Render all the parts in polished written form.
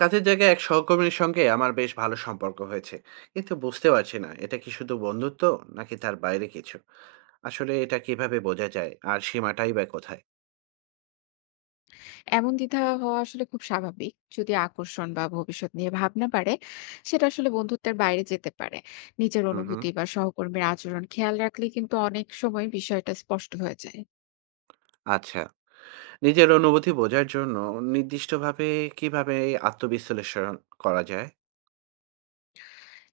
কাজের জায়গায় এক সহকর্মীর সঙ্গে আমার বেশ ভালো সম্পর্ক হয়েছে, কিন্তু বুঝতে পারছি না এটা কি শুধু বন্ধুত্ব নাকি তার বাইরে কিছু। আসলে এটা কিভাবে বোঝা যায়, আর সীমাটাই বা কোথায়? এমন দ্বিধা হওয়া আসলে খুব স্বাভাবিক। যদি আকর্ষণ বা ভবিষ্যৎ নিয়ে ভাবনা বাড়ে, সেটা আসলে বন্ধুত্বের বাইরে যেতে পারে। নিজের হুম হুম। অনুভূতি বা সহকর্মীর আচরণ খেয়াল রাখলে কিন্তু অনেক সময় বিষয়টা স্পষ্ট হয়ে যায়। আচ্ছা, নিজের অনুভূতি বোঝার জন্য নির্দিষ্টভাবে কিভাবে এই আত্মবিশ্লেষণ করা যায়?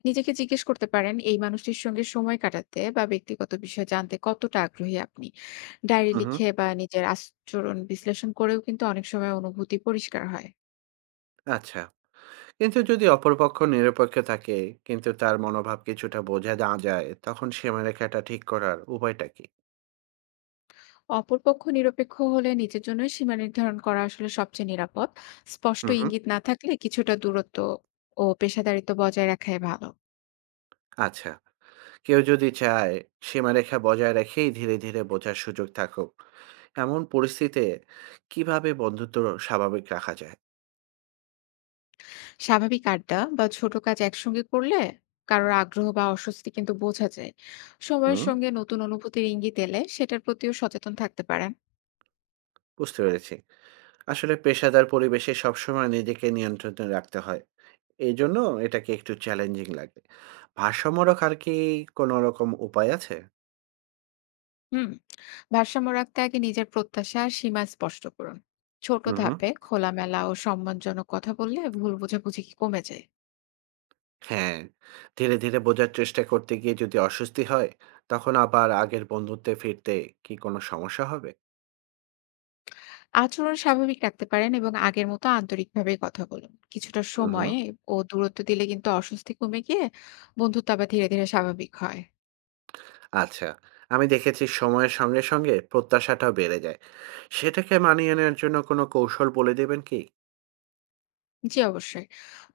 নিজেকে জিজ্ঞেস করতে পারেন, এই মানুষটির সঙ্গে সময় কাটাতে বা ব্যক্তিগত বিষয় জানতে কতটা আগ্রহী আপনি? ডায়েরি হুম হুম। লিখে বা নিজের আচরণ বিশ্লেষণ করেও কিন্তু অনেক সময় অনুভূতি পরিষ্কার হয়। আচ্ছা, কিন্তু যদি অপরপক্ষ নিরপেক্ষ থাকে, কিন্তু তার মনোভাব কিছুটা বোঝা না যায়, তখন সীমারেখাটা ঠিক করার উপায়টা কি? অপরপক্ষ নিরপেক্ষ হলে নিজের জন্যই সীমা নির্ধারণ করা আসলে সবচেয়ে নিরাপদ। স্পষ্ট হুম হুম। ইঙ্গিত না থাকলে কিছুটা দূরত্ব ও পেশাদারিত্ব বজায় রাখাই ভালো। আচ্ছা, কেউ যদি চায় সীমারেখা বজায় রেখেই ধীরে ধীরে বোঝার সুযোগ থাকুক, এমন পরিস্থিতিতে কিভাবে বন্ধুত্ব স্বাভাবিক রাখা যায়? স্বাভাবিক আড্ডা বা ছোট কাজ একসঙ্গে করলে কারোর আগ্রহ বা অস্বস্তি কিন্তু বোঝা যায়। সময়ের হুম, সঙ্গে নতুন অনুভূতির ইঙ্গিত এলে সেটার প্রতিও সচেতন থাকতে পারেন। বুঝতে পেরেছি। আসলে পেশাদার পরিবেশে সবসময় নিজেকে নিয়ন্ত্রণে রাখতে হয়, এই জন্য এটাকে একটু চ্যালেঞ্জিং লাগে। ভারসাম্য রাখার কি কোনো রকম উপায় আছে? হুম। ভারসাম্য রাখতে আগে নিজের প্রত্যাশা আর সীমা স্পষ্ট করুন। ছোট হুম, ধাপে খোলামেলা ও সম্মানজনক কথা বললে ভুল বোঝাবুঝি কি কমে যায়। হ্যাঁ। ধীরে ধীরে বোঝার চেষ্টা করতে গিয়ে যদি অস্বস্তি হয়, তখন আবার আগের বন্ধুত্বে ফিরতে কি কোনো সমস্যা হবে? আচরণ স্বাভাবিক রাখতে পারেন এবং আগের মতো আন্তরিকভাবে কথা বলুন। কিছুটা হুম। সময় ও দূরত্ব দিলে কিন্তু অস্বস্তি কমে গিয়ে বন্ধুত্ব আবার ধীরে ধীরে স্বাভাবিক হয়। আচ্ছা, আমি দেখেছি সময়ের সঙ্গে, সঙ্গে প্রত্যাশাটাও বেড়ে যায়। সেটাকে মানিয়ে নেওয়ার জন্য কোনো কৌশল বলে দেবেন কি? জি, অবশ্যই।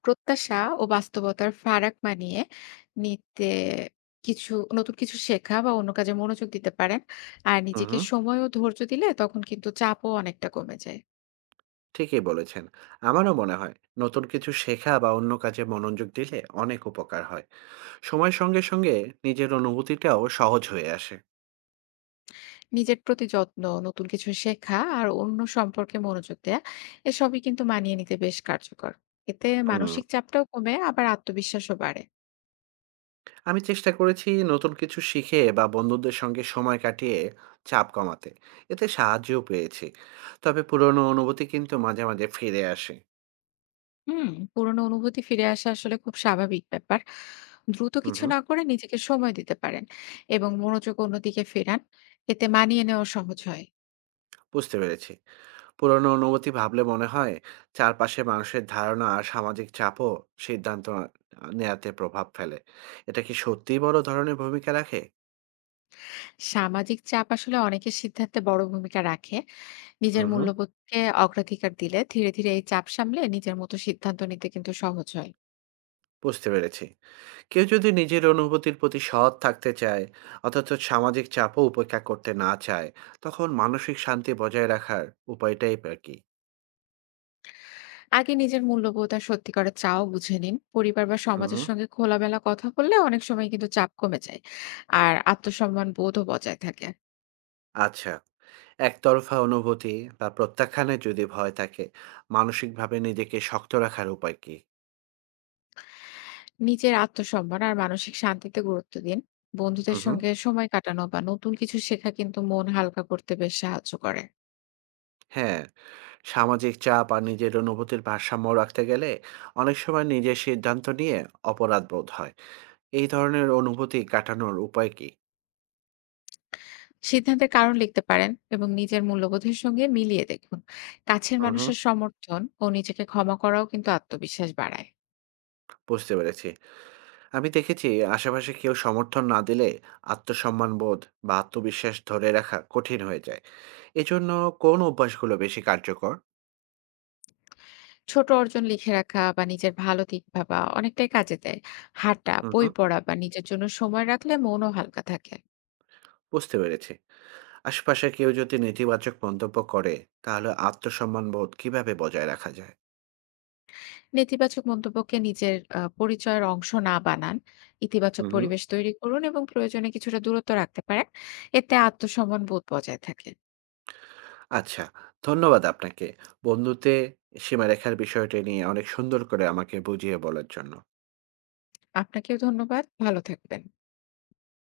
প্রত্যাশা ও বাস্তবতার ফারাক মানিয়ে নিতে কিছু নতুন কিছু শেখা বা অন্য কাজে মনোযোগ দিতে পারেন। আর হু, নিজেকে হু। সময় ও ধৈর্য দিলে তখন কিন্তু চাপও অনেকটা কমে যায়। ঠিকই বলেছেন। আমারও মনে হয় নতুন কিছু শেখা বা অন্য কাজে মনোযোগ দিলে অনেক উপকার হয়। সময়ের সঙ্গে, সঙ্গে নিজের অনুভূতিটাও সহজ হয়ে আসে। নিজের প্রতি যত্ন, নতুন কিছু শেখা আর অন্য সম্পর্কে মনোযোগ দেয়া এসবই কিন্তু মানিয়ে নিতে বেশ কার্যকর। এতে হুম। মানসিক চাপটাও কমে আবার আত্মবিশ্বাসও বাড়ে। আমি চেষ্টা করেছি নতুন কিছু শিখে বা বন্ধুদের সঙ্গে সময় কাটিয়ে চাপ কমাতে। এতে সাহায্যও পেয়েছি। তবে পুরনো অনুভূতি কিন্তু মাঝে, মাঝে ফিরে আসে। হুম, পুরনো অনুভূতি ফিরে আসা আসলে খুব স্বাভাবিক ব্যাপার। দ্রুত হুম, কিছু হুম। না করে নিজেকে সময় দিতে পারেন এবং মনোযোগ অন্যদিকে ফেরান। এতে মানিয়ে নেওয়া সহজ হয়। বুঝতে পেরেছি, পুরনো অনুভূতি ভাবলে মনে হয় চারপাশে মানুষের ধারণা আর সামাজিক চাপও সিদ্ধান্ত নেয়াতে প্রভাব ফেলে। এটা কি সত্যিই বড় ধরনের ভূমিকা রাখে? সামাজিক চাপ আসলে অনেকের সিদ্ধান্তে বড় ভূমিকা রাখে। নিজের হুম হুম। মূল্যবোধকে অগ্রাধিকার দিলে ধীরে, ধীরে এই চাপ সামলে নিজের মতো সিদ্ধান্ত নিতে কিন্তু সহজ হয়। বুঝতে পেরেছি। কেউ যদি নিজের অনুভূতির প্রতি সৎ থাকতে চায়, অথচ সামাজিক চাপও উপেক্ষা করতে না চায়, তখন মানসিক শান্তি বজায় রাখার উপায়টাই বা কি? আগে নিজের মূল্যবোধ আর সত্যিকারের চাও বুঝে নিন। পরিবার বা হুম সমাজের হুম। সঙ্গে খোলামেলা কথা বললে অনেক সময় কিন্তু চাপ কমে যায় আর আত্মসম্মান বোধও বজায় থাকে। আচ্ছা, একতরফা অনুভূতি বা প্রত্যাখ্যানে যদি ভয় থাকে, মানসিকভাবে নিজেকে শক্ত রাখার উপায় কি? নিজের আত্মসম্মান আর মানসিক শান্তিতে গুরুত্ব দিন। বন্ধুদের হুম হুম। সঙ্গে সময় কাটানো বা নতুন কিছু শেখা কিন্তু মন হালকা করতে বেশ সাহায্য করে। হ্যাঁ, সামাজিক চাপ আর নিজের অনুভূতির ভারসাম্য রাখতে গেলে অনেক সময় নিজের সিদ্ধান্ত নিয়ে অপরাধ বোধ হয়। এই ধরনের অনুভূতি কাটানোর উপায় কি? সিদ্ধান্তের কারণ লিখতে পারেন এবং নিজের মূল্যবোধের সঙ্গে মিলিয়ে দেখুন। কাছের হুম হুম। মানুষের সমর্থন ও নিজেকে ক্ষমা করাও কিন্তু আত্মবিশ্বাস বাড়ায়। বুঝতে পেরেছি। আমি দেখেছি আশেপাশে কেউ সমর্থন না দিলে আত্মসম্মান বোধ বা আত্মবিশ্বাস ধরে রাখা কঠিন হয়ে যায়। এজন্য কোন অভ্যাসগুলো বেশি কার্যকর? ছোট অর্জন লিখে রাখা বা নিজের ভালো দিক ভাবা অনেকটাই কাজে দেয়। হাঁটা, হুম বই হুম। পড়া বা নিজের জন্য সময় রাখলে মনও হালকা থাকে। বুঝতে পেরেছি। আশেপাশে কেউ যদি নেতিবাচক মন্তব্য করে, তাহলে আত্মসম্মান বোধ কিভাবে বজায় রাখা যায়? নেতিবাচক মন্তব্যকে নিজের পরিচয়ের অংশ না বানান। ইতিবাচক হুম। পরিবেশ তৈরি করুন এবং প্রয়োজনে কিছুটা দূরত্ব রাখতে পারেন। এতে আত্মসম্মান বোধ বজায় থাকে। আচ্ছা, ধন্যবাদ আপনাকে। বন্ধুত্বে সীমারেখার বিষয়টি নিয়ে অনেক সুন্দর করে আমাকে বুঝিয়ে বলার জন্য। আপনাকেও ধন্যবাদ। ভালো থাকবেন।